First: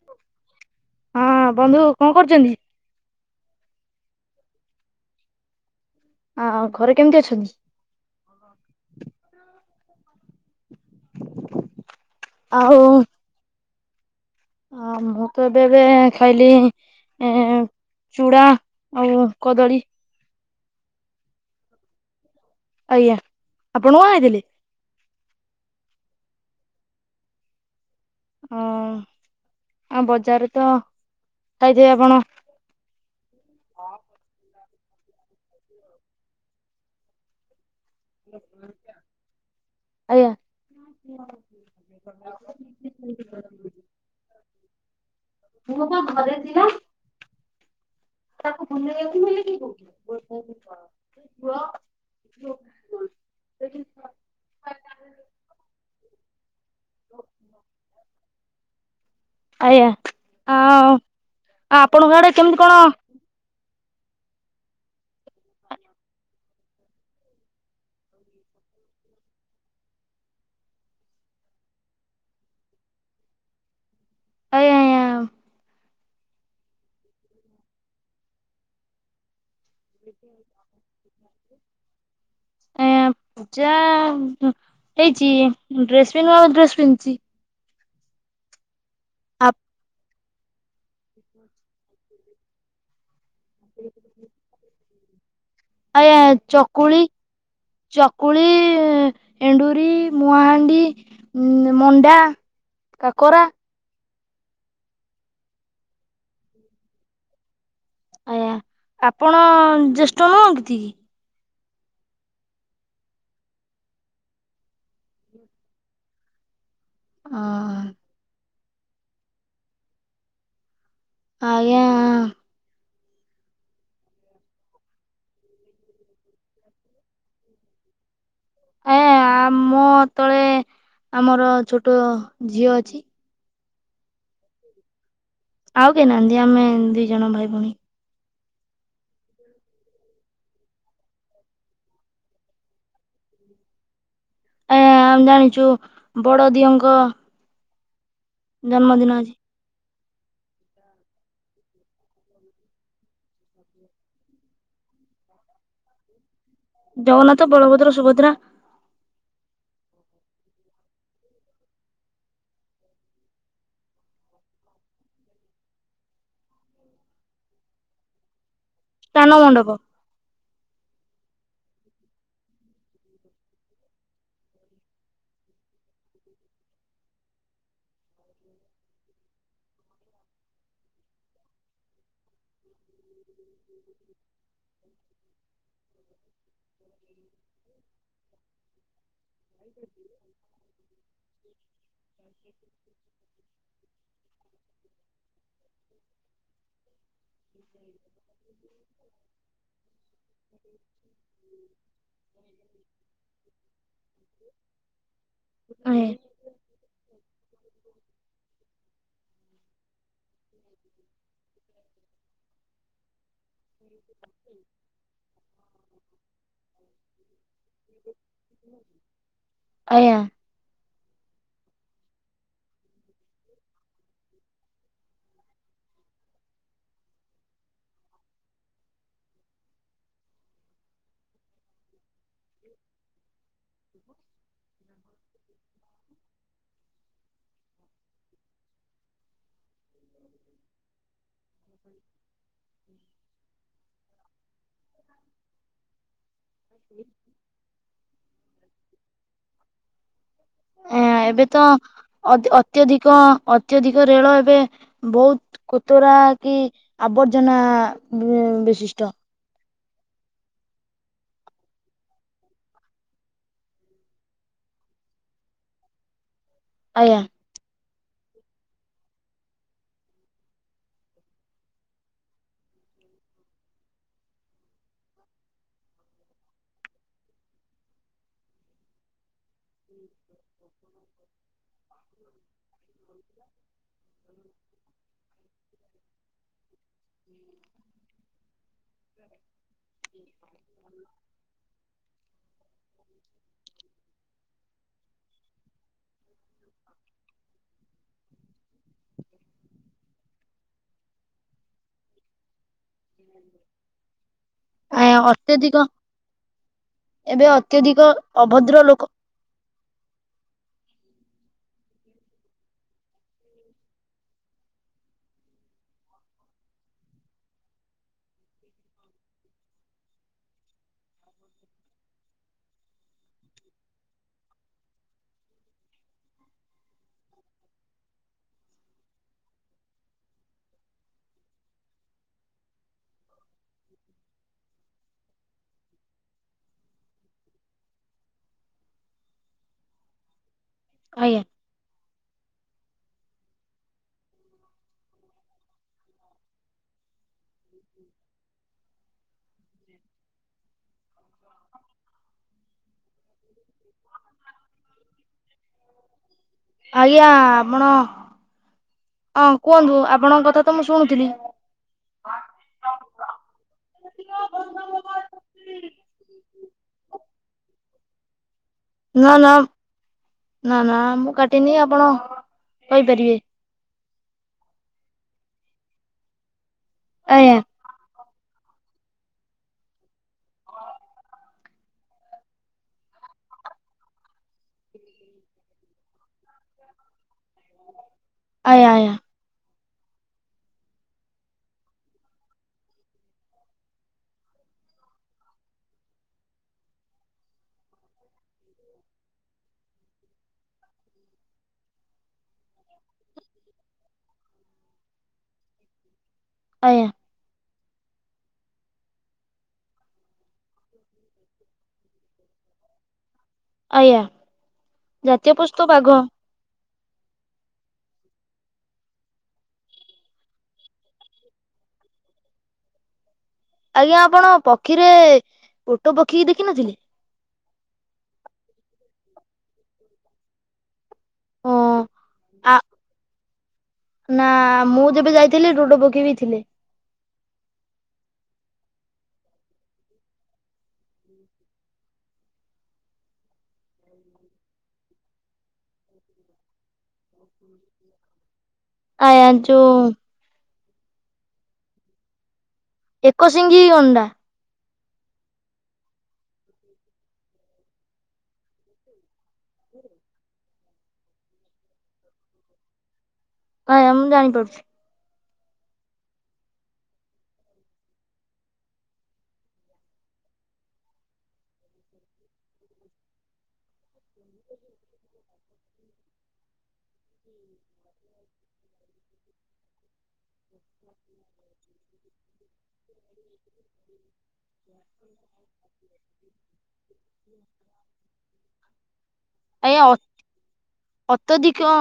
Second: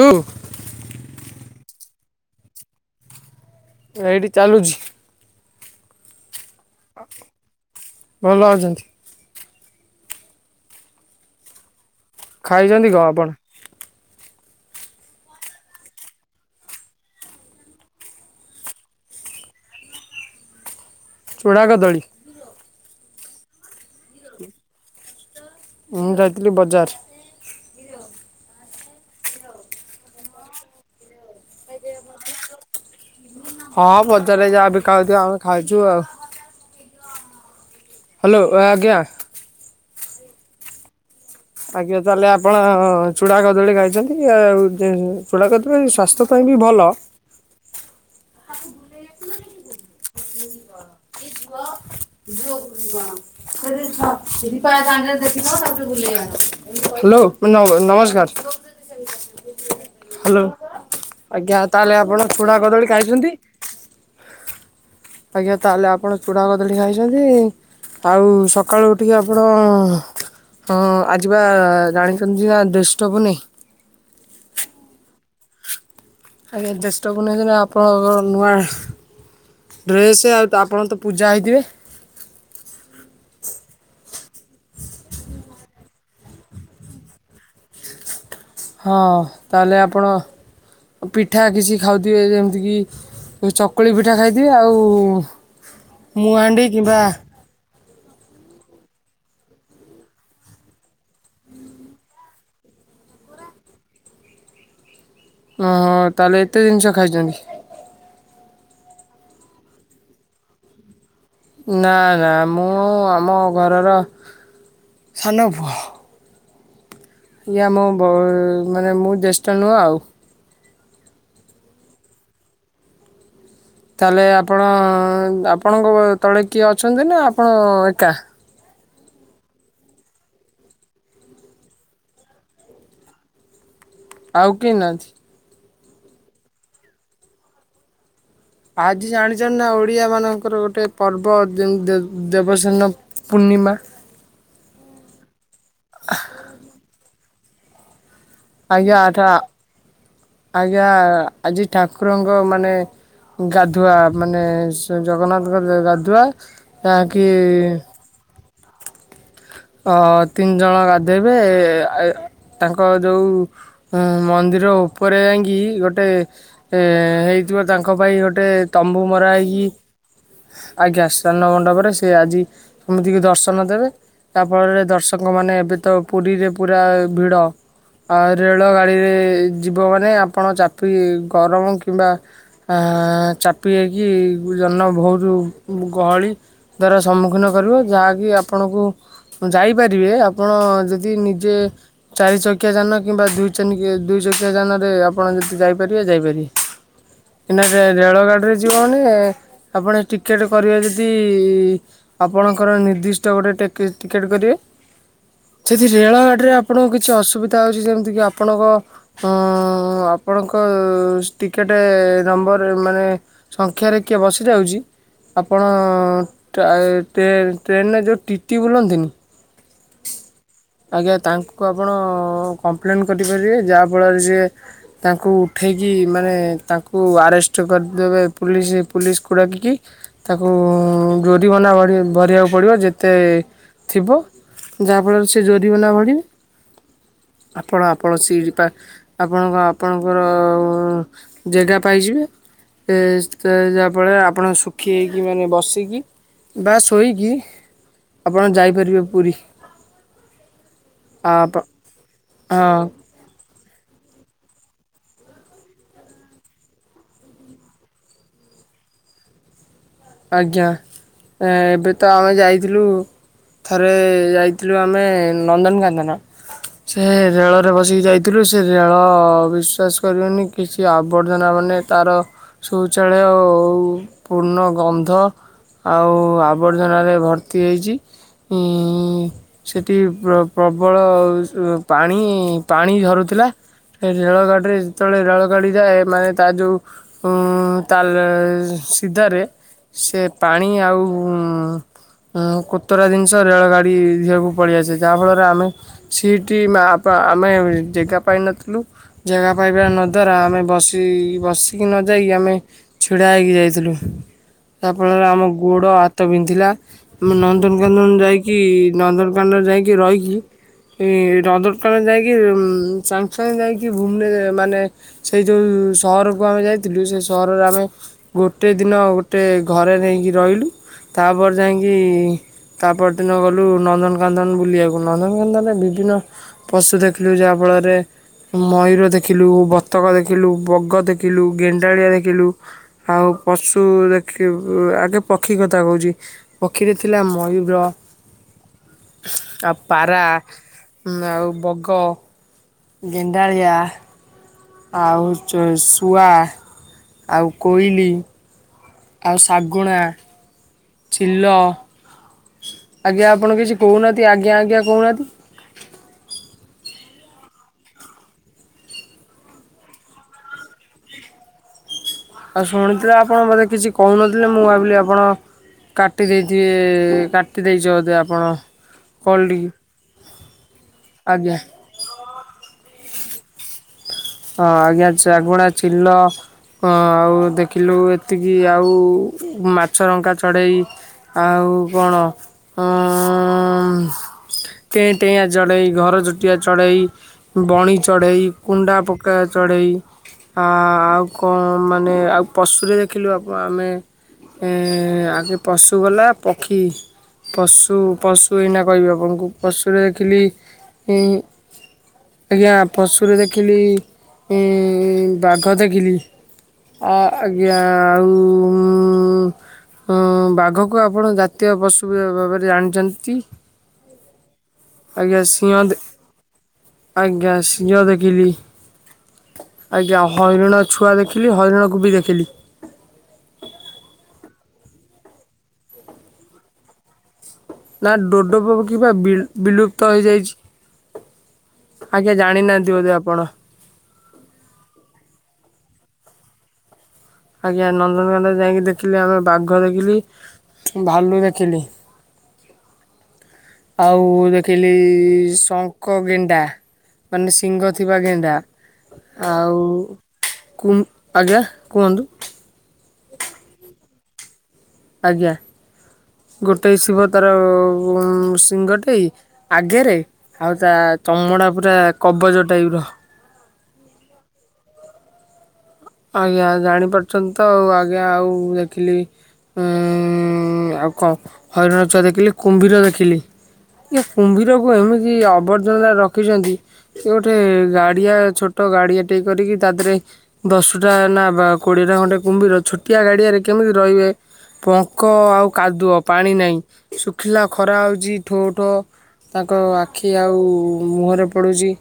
ତୁ ହଁ ବନ୍ଧୁ କଣ କରୁଚନ୍ତି? ଏଇଠି ଚାଲୁଚି। ଆ ଘରେ କେମିତି ଅଛନ୍ତି? ଭଲ ଅଛନ୍ତି ଖାଇଚନ୍ତି କଣ ଆପଣ? ହ ମୁଁ ତ ଏବେ ଏବେ ଖାଇଲି ଏ ଚୁଡ଼ା ଆଉ କଦଳୀ। ଚୁଡା କଦଳୀ। ଆଜ୍ଞା ଆପଣ କଣ ଖାଇଥିଲେ? ମୁଁ ଯାଇଥିଲି ବଜାର। ହଁ। ଆଉ ବଜାରରେ ତ ଖାଇଥିବେ ଆପଣ? ହଁ ବଜାରରେ ଯାହା ବିକା ହୋଉଥିଲା ଆମେ ଖାଉଚୁ ଆଉ। ହାଲୋ ଏ ଆଜ୍ଞା। ଆଜ୍ଞା। ଆଜ୍ଞା ତାହେଲେ ଆପଣ ଚୁଡା କଦଳୀ ଖାଇଚନ୍ତି ଆଉ ଚୁଡା କଦଳୀ ସ୍ୱାସ୍ଥ୍ୟ ପାଇଁ ବି ଭଲ। ତାକୁ ବୁଲେଇବାକୁ ନେଲେ କୀ କୋଉଠି [unintelligible] [unintelligible] ହାଲୋ ନ ନମସ୍କାର। ଆଜ୍ଞା ହାଲୋ ଆଉ ଆଜ୍ଞା ତାହେଲେ ଆପଣଙ୍କ ଆପଣ ଆଡେ ଚୁଡା କେମିତି କଣ କଦଳୀ ଖାଇଚନ୍ତି। ଆଜ୍ଞା ତାହେଲେ ଆପଣ ଚୁଡ଼ା କଦଳୀ ଖାଇଛନ୍ତି ଆଉ ସକାଳୁ ଉଠିକି ଆପଣ ହଁ ଆଜିପା ଜାଣିଛନ୍ତି ନା ଜ୍ୟେଷ୍ଠ ପୁନେଇଁ? ହଁ ଆଜ୍ଞା ଜ୍ୟେଷ୍ଠ ପୁନେଇଁ ଦିନ ଆପଣଙ୍କର ନୂଆ ଡ୍ରେସ ଆଉ ତ ଆପଣ ତ ପୂଜା ହେଇଥିବେ? ହୁଁ ପୂଜା ଅଁ ହେଇଚି ଡ୍ରେସ ବି ନୂଆ ଡ୍ରେସ ପିନ୍ଧିଚି। ହଁ ତାହେଲେ ଆପଣ ପିଠା କିଛି ଖାଉଥିବେ ଯେମିତିକି ଚକୁଳି ପିଠା ଖାଇଥିବେ ଆଉ ଆଜ୍ଞା ମୁଆଣ୍ଡି କିମ୍ବା ଚକୁଳି ଚକୁଳି ଏଣ୍ଡୁରି ମୁହାଣ୍ଡି ମଣ୍ଡା କାକରା ଓହୋ ତାହେଲେ ଏତେ ଜିନିଷ ଖାଇଚନ୍ତି। ଆଜ୍ଞା ଆପଣ ଜ୍ୟେଷ୍ଠ ନୁହଁତି କି? ନା ନା ମୁଁ ଆମ ଘରର ସାନପୁଅ ଆଜ୍ଞା ମୋ ବ ମାନେ ମୁଁ ଜ୍ୟେଷ୍ଠ ନୁହଁ ଆଉ। ଆଜ୍ଞା। ତାହେଲେ ଆପଣ ଆପଣଙ୍କ ତଳେ କିଏ ଅଛନ୍ତି ନା ଆପଣ ଏକା? ଆଜ୍ଞା ମୋ ତଳେ ଆମର ଛୋଟ ଝିଅ ଅଛି। ଆଉ କେହି ନାହାନ୍ତି? ଆଉ କେହି ନାହାନ୍ତି ଆମେ ଦି ଜଣ ଭାଇ ଭଉଣୀ। ଆଜି ଜାଣିଛନ୍ତି ନା ଓଡିଆ ମାନଙ୍କର ଗୋଟେ ପର୍ବ ଯୋଉ ଦେବ ଦେବସାନ୍ନ ପୁ ପୁର୍ଣ୍ଣି ପୂର୍ଣ୍ଣିମା ଆଜ୍ଞା ଆମେ ଜାଣିଚୁ ବଡ ଦିଅଁ ଙ୍କ ଆଜ୍ଞା ଆଟା ଆଜ୍ଞା ଆଜି ଠାକୁରଙ୍କ ମାନେ ଗାଧୁଆ ମାନେ ସ ଜଗନ୍ନାଥଙ୍କ ଗାଧୁଆ ଯହାକି ଜଗନ୍ନାଥ ବଳଭଦ୍ର ସୁଭଦ୍ରା ଅ ତିନି ଜଣ ଗାଧେଇବେ ଆ ତାଙ୍କ ଯେଉଁ ଏଁ ମନ୍ଦିର ଉପରେ ଯାଇଁକି ଗୋଟେ ହେଇ ଯିବ ତାଙ୍କ ପାଇଁ ଗୋଟେ ତମ୍ବୁ ମରା ସ୍ନାନ ହେଇକି ମଣ୍ଡପ ଆଜ୍ଞା ସାନ୍ନ ମଣ୍ଡପରେ ସେ ଆଜି ସମସ୍ତଙ୍କୁ ଦର୍ଶନ ଦେବେ ଯାହା ଫଳରେ ଦର୍ଶକ ମାନେ ଏବେ ତ ପୁରୀରେ ପୁରା ଭିଡ ଆଉ ରେଳ ଗାଡ଼ିରେ ଯିବ ମାନେ ଆପଣ ଚାପିକ ଗରମ କିମ୍ବା ଆଁ ଆଁ। ଚାପି ହେଇକି ଜନ ବହୁତୁ ଗହଳି ଦ୍ଵାରା ସମ୍ମୁଖୀନ କରିବ ଯାହାକି ଆପଣଙ୍କୁ ଯାଇପାରିବେ ଆପଣ ଯଦି ନିଜେ ଚାରି ଚକିଆ ଯାନ କିମ୍ବା ଦୁ ଛାନିକି ଦୁଇ ଚକିଆ ରେ ଆପଣ ଯଦି ଯାଇପାରିବେ ଯାଇପାରିବେ କାହିଁକି ନା ରେଳ ଗାଡି ଯିବନି ଆପଣ ଟିକେଟ କରିବେ ଯଦି ଆପଣଙ୍କର ନିର୍ଦ୍ଦିଷ୍ଟ ଗୋଟେ ଟିକେ ଟିକେଟ୍ କରିବେ। ସେଠି ଆଜ୍ଞା ରେଳ ଗାଡି ରେ ଆପଣଙ୍କୁ କିଛି ଅସୁବିଧା ହଉଚି ଯେମିତି କି ଆପଣଙ୍କ ହଁ ଅପ୍ ଆପଣଙ୍କ ଟିକେଟ୍ ନମ୍ବର ମାନେ ସଂଖ୍ୟାରେ କିଏ ବସିଯାଉଚି ଆପଣ ଟ୍ରେନ ଟ୍ରେନରେ ଯୋଉ ଟିଟି ବୁଲନ୍ତି ଆଜ୍ଞା। ଆଜ୍ଞା ତାଙ୍କୁ ଆପଣ କମ୍ପ୍ଲେନ୍ କରିପାରିବେ ଯାହାଫଳରେ ସିଏ ତାଙ୍କୁ ଉଠେଇକି କି ମାନେ ତାଙ୍କୁ ଆରେଷ୍ଟ କରିଦେବେ ପୁଲିସ୍ ପୁଲିସ୍ କୁ ଡ଼ାକିକି ତାକୁ ଜୋରିିମନା ବଡ଼ି ଭରିବାକୁ ପଡ଼ିବ ଯେତେ ଥିବ ଯାହା ଫଳରେ ସେ ଜୋରିବନା ଭରୀବେ ଆପଣ ଆପଣ ସିଟ ପା ଆପଣଙ୍କ ଆପଣଙ୍କର ଜେଗା ପାଇଯିବେ। ଏ ଯାହାଫଳରେ ଆପଣ ଶୁଖି ହେଇକି ମାନେ ବସିକି ବା ଶୋଇକି ଆପଣ ଯାଇପାରିବେ ପୁରୀ ଆ ଏବେ ତ ଅତ ହଁ ଅତ୍ୟଧିକ ଅତ୍ୟଧିକ ରେଳ ଏବେ ବହୁତ କୋତରା କି ଆବର୍ଜନା ବିଶିଷ୍ଟ ଆଜ୍ଞା ଏବେ ତ ଆମେ ଯାଇଥିଲୁ ଥରେ ଯାଇଥିଲୁ ଆମେ ନନ୍ଦନକାନନ ସେ ଆଜ୍ଞା ରେଳରେ ବସି ଯାଇଥିଲୁ ସେ ରେଳ ବିଶ୍ୱାସ କରିବନି କିଛି ଆବର୍ଜନା ମାନେ ତାର ଶୌଚଳୟ ଖେଳେ ଆଉ ପୂର୍ଣ୍ଣ ଗନ୍ଧ ଆଉ ଆବର୍ଜନାରେ ଭର୍ତ୍ତି ହେଇଚି ଉଁ ସେଠି ପ୍ରବଳ ପାଣି ପାଣି ଝରୁଥିଲା ଏ ରେଳଗାଡ଼ିରେ ଯେତେବେଳେ ରେଳଗାଡ଼ି ଯାଏ ମାନେ ତା ଯୋଉ ତା ସିଧାରେ ସେ ପାଣି ଆଉ ଉ କୁତୁରା ଜିନିଷ ରେଳଗାଡି ଦିହକୁ ପଳିଆସେ ଯାହା ଫଳରେ ଆମେ ସିଟି ଆ ଆମେ ଜେଗା ପାଇନଥିଲୁ। ଜାଗା ପାଇବା ନ ଦ୍ଵାରା ଆମେ ବସି ବସିକି ନ ଯାଇ ଆମେ ଛିଡ଼ା ହେଇକି ଯାଇଥିଲୁ। ଯାହା ଆଜ୍ଞା ଫଳରେ ଆମ ଅତ୍ୟଧିକ ଗୋଡ ହାତ ବିନ୍ଧିଲା ଆମେ ଏବେ ନନ୍ଦନକାନନ ଅତ୍ୟଧିକ ଯାଇକି ଅଭଦ୍ର ଲୋକ ନନ୍ଦନକାନନ ଯାଇକି ରହିକି ନନ୍ଦନକାନନ ଯାଇକି ସାଙ୍ଗେ ସାଙ୍ଗେ ଯାଇକି ଭୁବନେ ମାନେ ସେଇ ଯୋଉ ସହରକୁ ଆମେ ଯାଇଥିଲୁ ସେ ସହରରେ ଆମେ ଗୋଟେ ଦିନ ଗୋଟେ ଘରେ ନେଇକି ରହିଲୁ। ତାପରେ ଯାଇଁକି ତା ପରଦିନ ଗଲୁ ନନ୍ଦନକାନନ ବୁଲିବାକୁ ନନ୍ଦନକାନନରେ ବିଭିନ୍ନ ପଶୁ ଦେଖିଲୁ ଯାହା ଫଳ ପରେ ମୟୂର ଦେଖିଲୁ, ବତକ ଦେଖିଲୁ, ବଗ ଦେଖିଲୁ, ଗେଣ୍ଡାଳିଆ ଦେଖିଲୁ ଆଉ ପଶୁ ଦେଖି ଆଗେ ପକ୍ଷୀ କଥା କହୁଛି ପକ୍ଷୀରେ ଥିଲା ମୟୂର ଆଉ ପାରା ଆଜ୍ଞା ଆଉ ବଗ, ଗେଣ୍ଡାଳିଆ ଆଉ ଚୁ ଶୁଆ, ଆଉ କୋଇଲି ଆଉ ଶାଗୁଣା, ଚିଲ ଆଜ୍ଞା ଆପଣ କିଛି କହୁନାହାନ୍ତି ଆଜ୍ଞା ଆଜ୍ଞା କହୁନାହାନ୍ତି ଆଜ୍ଞା ଆପଣ ହଁ କୁହନ୍ତୁ ଆପଣଙ୍କ କଥା ତ ମୁଁ ଶୁଣୁଥିଲି। ଆଉ ଶୁଣିଥିଲେ ଆପଣ ବୋଧେ କିଛି କହୁନଥିଲେ ମୁଁ ଭାବିଲି ଆପଣ କାଟି ଦେଇଥିବେ କାଟି ଦେଇେଚ ବୋଧେ ଆପଣ। ନା କଲ୍ ନା ଟିକି ନା ନା ମୁଁ ଆଜ୍ଞା କାଟିନି ଆପଣ କହିପାରିବେ। ହଁ ଆଜ୍ଞା ଶାଗୁଣା ଚିଲ ଆଉ ଆଜ୍ଞା ଦେଖିଲୁ ଏତିକି କି ଆଉ ମାଛରଙ୍କା ଚଢ଼େଇ। ଆଉ କଣ ଅ ଟେଁ ଟେଇଁଆ ଚଢେଇ ଘର ଚଟିଆ ଚଢ଼େଇ ବଣି ଚଢ଼େଇ ଆଜ୍ଞା କୁଣ୍ଡା ଆଜ୍ଞା ପ ଚଢେଇ ଆ ଆଉ କଣ ମାନେ ଆଉ ପଶୁରେ ଦେଖିଲୁ ଆ ଆମେ ଏ ଆଗ ପଶୁ ଗଲା ପକ୍ଷୀ ପଶୁ ପଶୁ ଏଇନା କହିବି ଆପଣଙ୍କୁ ପଶୁରେ ଦେଖିଲି ଆଜ୍ଞା ପଶୁରେ ଦେଖିଲି ଏ ବାଘ ଦେଖିଲି ଆଜ୍ଞା ଆ ଆ ଆଉ ବା ବାଘକୁ ଆପଣ ଜାତୀୟ ପଶୁ ଭାବରେ ଜାଣିଚନ୍ତି। ଆଜ୍ଞା ଆଜ୍ଞା ଜାତୀୟ ସିଂହ ପଶୁ ବାଘ ଆଜ୍ଞା ସିଂହ ଦେଖିଲି। ଆଜ୍ଞା ହଇରାଣ ଛୁଆ ଦେଖିଲି ହରିଣ କୁବି ଦେଖିଲି। ଆଜ୍ଞା ଆପଣ ପକ୍ଷୀରେ ଓଟ ପକ୍ଷୀକି ଦେଖିନଥିଲେ? ନା ଡୋଡୋ ପକ୍ଷୀ ବା ବି-ବିଲୁପ୍ତ ହେଇଯାଇଛି। ହଁ ଆଜ୍ଞା ଆ ଜାଣିନାହାନ୍ତି ବୋଧେ ଆପଣ। ନା ମୁଁ ଯେବେ ଯାଇଥିଲି ଡୋଡୋ ପକ୍ଷୀ ବିି ଥିଲେ। ଆଜ୍ଞା ନନ୍ଦନକାନନ ଯାଇକି ଦେଖିଲି ଆମେ ବାଘ ଦେଖିଲି। ଭାଲୁ ଦେଖିଲି। ଆଉ ଦେଖିଲି ଶଙ୍ଖ ଗେଣ୍ଡା। ମାନେ ଶିଙ୍ଗ ଥିବା ଗେଣ୍ଡା। ଆଜ୍ଞା ଆଉ ଯୋଉ କୁନ୍ ଆଜ୍ଞା କୁହନ୍ତୁ। ଏକ ଶିଙ୍ଗି ଗଣ୍ଡା। ଆଜ୍ଞା ଗୋଟେ ଶିଙ୍ଗ ତାର ଉଁ ଶିଙ୍ଗଟେ। ଆଗେରେ ଆଉ ତା ଚମଡ଼ା ପୁରା କବଜ ଟାଇପ ର। ଆଜ୍ଞା ମୁଁ ଜାଣି ପାରୁଛି। ଆଜ୍ଞା ଜାଣିପାରୁଚନ୍ତି ତ ଆଉ ଆଜ୍ଞା ଆଉ ଦେଖିଲି ଏଁ ଉଁ ଆଉ କଣ ହରିଣ ଛୁଆ ଦେଖିଲି କୁମ୍ଭୀର ଦେଖିଲି। ଏ କୁମ୍ଭୀରକୁ ଏମିତି ଅବର୍ଜନା ରଖିଚନ୍ତି। ସେ ଗୋଟେ ଗାଡିଆ ଛୋଟ ଗାଡିଆ ଟିଏ କରିକି ତା ଦେହରେ ଦଶୁଟା ନା ବା କୋଡ଼ିଏଟା ଖଣ୍ଡେ କୁମ୍ଭୀର ଛୋଟିଆ ଗାଡ଼ିଆରେ କେମିତି ରହିବେ। ପଙ୍କ ଆଉ କାଦୁଅ ପାଣି ନାଇଁ ଶୁଖିଲା ଖରା ହଉଛି ଠୋ ଠୋ। ତାଙ୍କ ଆଜ୍ଞା ଆଖି ଆଉ ମୁହଁରେ ଅତ୍ୟଧିକ ପଡୁଚି।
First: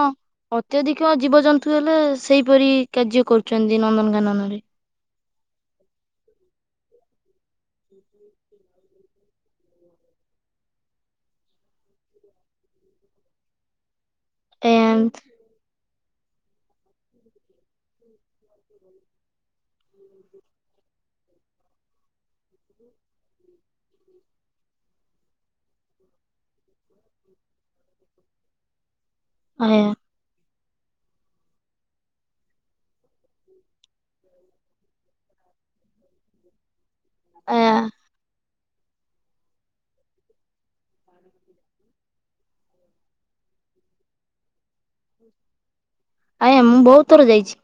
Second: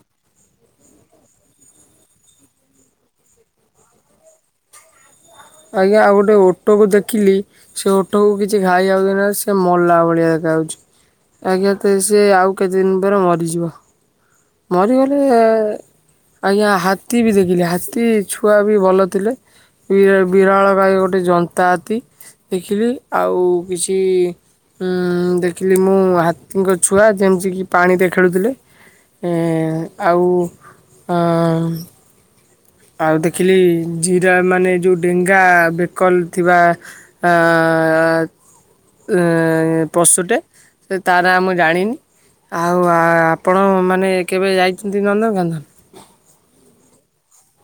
ଅତ୍ୟଧିକ ଜୀବଜନ୍ତୁ ହେଲେ ସେଇପରି କାର୍ଯ୍ୟ କରୁଚନ୍ତି ନନ୍ଦନକାନନରେ। ଆଜ୍ଞା ଆଉ ଗୋଟେ ଓଟୋ କୁ ଦେଖିଲି ସେ ଓଟ କୁ କିଛି ଖାଇଆକୁ ଦେଇନାହାନ୍ତି ସେ ମଲା ଭଳିଆ। ଯାଉଛି ଆଜ୍ଞା ତ ସିଏ ଆଉ କେତେ ଦିନି ପରେ ମରିଯିବ। ମରିଗଲେ ଆୟା ଏ ଆଜ୍ଞା ହାତୀ ବି ଦେଖିଲି ହାତୀ ଛୁଆ ବି ଭଲ ଥିଲେ। ବି ଏ ବିରାଳ ଗାଈ ଗୋଟେ ଜନ୍ତା ହାତୀ ଦେଖିଲି ଆଉ କିଛି ଉଁ ଦେଖିଲି ମୁଁ ହାତୀଙ୍କ ଛୁଆ ଯେମତିକି ପାଣିରେ ଖେଳୁଥିଲେ। ଆୟା ଏଁ ଆଉ ଅଁ ଆଉ ଦେଖିଲି ଜିରା ମାନେ ଯୋଉ ଡେଙ୍ଗା ବେକ ଲ ଥିବା ଆୟା ଆଁ ଏଁ ପଶୁଟେ। ସେ ତା ନାଁ ମୁଁ ଜାଣିନି। ଆଉ ଆ-ଆପଣ ମାନେ କେବେ ଯାଇ ଚନ୍ତି ନନ୍ଦନକାନନ। ଆୟା ମୁଁ ବହୁତ ଥର ଯାଇଛି।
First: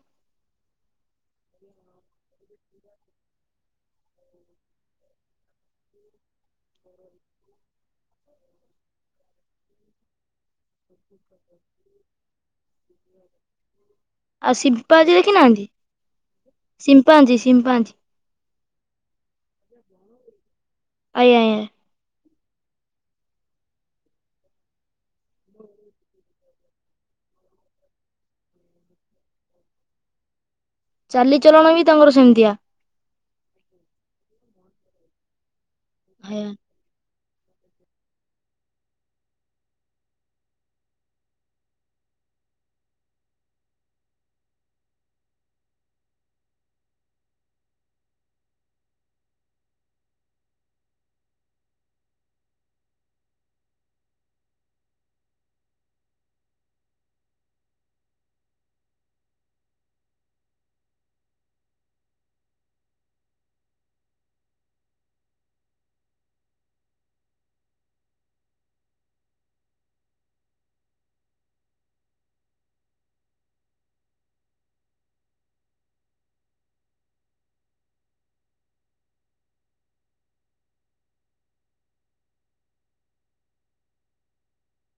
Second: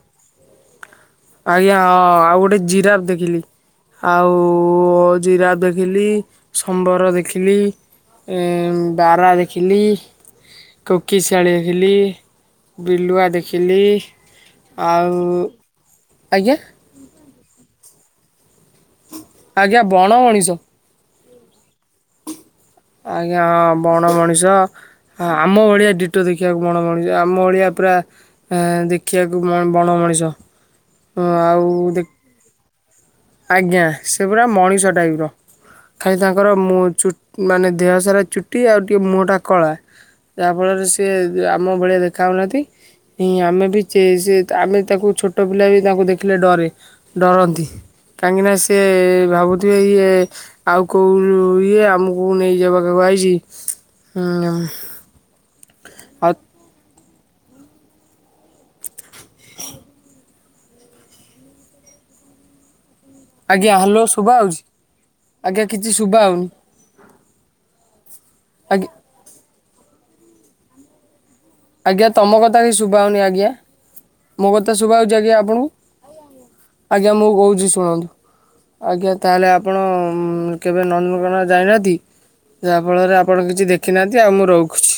ଆଜ୍ଞା ହଁ ଆଉ ଗୋଟେ ଜିରାପ୍ ଦେଖିଲି। ଆଉ ଜିରାପ୍ ଦେଖିଲି ସମ୍ବର ଦେଖିଲି। ଏଁ ବାରା ଦେଖିଲି କୋକିଶିଆଳି ଦେଖିଲି। ବିଲୁଆ ଦେଖିଲି। ଆଉ ଆଜ୍ଞା ଶିମ୍ପାଜି ଶିମ୍ପାଜି। ଆଜ୍ଞା ବଣ ମଣିଷ। ଆଜ୍ଞା ଆଜ୍ଞା। ଆଜ୍ଞା ହଁ ବଣ ମଣିଷ। ହଁ ଆମ ଭଳିଆ ଡିଟୋ ଦେଖି ଖିଆକୁ ବଣ ମଣିଷ ଆମ ଭଳିଆ ପୁରା ଏଁ ଦେଖିଆକୁ ମ ବଣ ମଣିଷ। ହଁ ଆଉ ଚାଲିଚଳଣ ବି ଦେ ତାଙ୍କର ସେମିତିଆ ଆଜ୍ଞା ସେ ପୁରା ମଣିଷ ଟାଇପ ର। ଖାାଲି ଆୟା। ତାଙ୍କର ମୁ ଚୁ ମାନେ ଦେହ ସାରା ଚୁଟି ଆଉ ଟିକେ ମୁହଁ ଟା କଳା। ଯାହା ଫଳରେ ସିଏ ଆମ ଭଳିଆ ଦେଖା ହଉନାହାନ୍ତି। ହିଁ ଆମେ ବି ଚେ ସିଏ ତ ଆମେ ତାଙ୍କୁ ଛୋଟ ପିଲା ବି ତାଙ୍କୁ ଦେଖିଲେ ଡରେ ଡରନ୍ତି। କାହିଁକି ନା ସିଏ ଭାବୁଥିବେ ଇଏ ଆଉ କୋଉ ଇଏ ଆମୁକୁ ନେଇଯିବ କ କୁ ଆଇଚି। ଉଁ ନମ୍ ଆଉ ଆଜ୍ଞା ହାଲୋ ଶୁବା ହଉଚି? ଆଜ୍ଞା କିଛି ଶୁବା ହଉନି। ଆଜ୍ଞା। ଆଜ୍ଞା ତମ କଥା ବି ଶୁଭା ହଉନି ଆଜ୍ଞା। ମୋ କଥା ଶୁଭା ହଉଚି ଆଜ୍ଞା ଆପଣଙ୍କୁ? ଆଜ୍ଞା ମୁଁ କହୁଚି ଶୁଣନ୍ତୁ। ଆଜ୍ଞା ତାହଲେ ଆପଣ କେବେ ନନ୍ଦନକାନନ ଯାଇନାହାନ୍ତି? ଯାହାଫଳରେ ଆପଣ କିଛି ଦେଖି ନାହାନ୍ତି ଆଉ ମୁଁ ରଖୁଚି।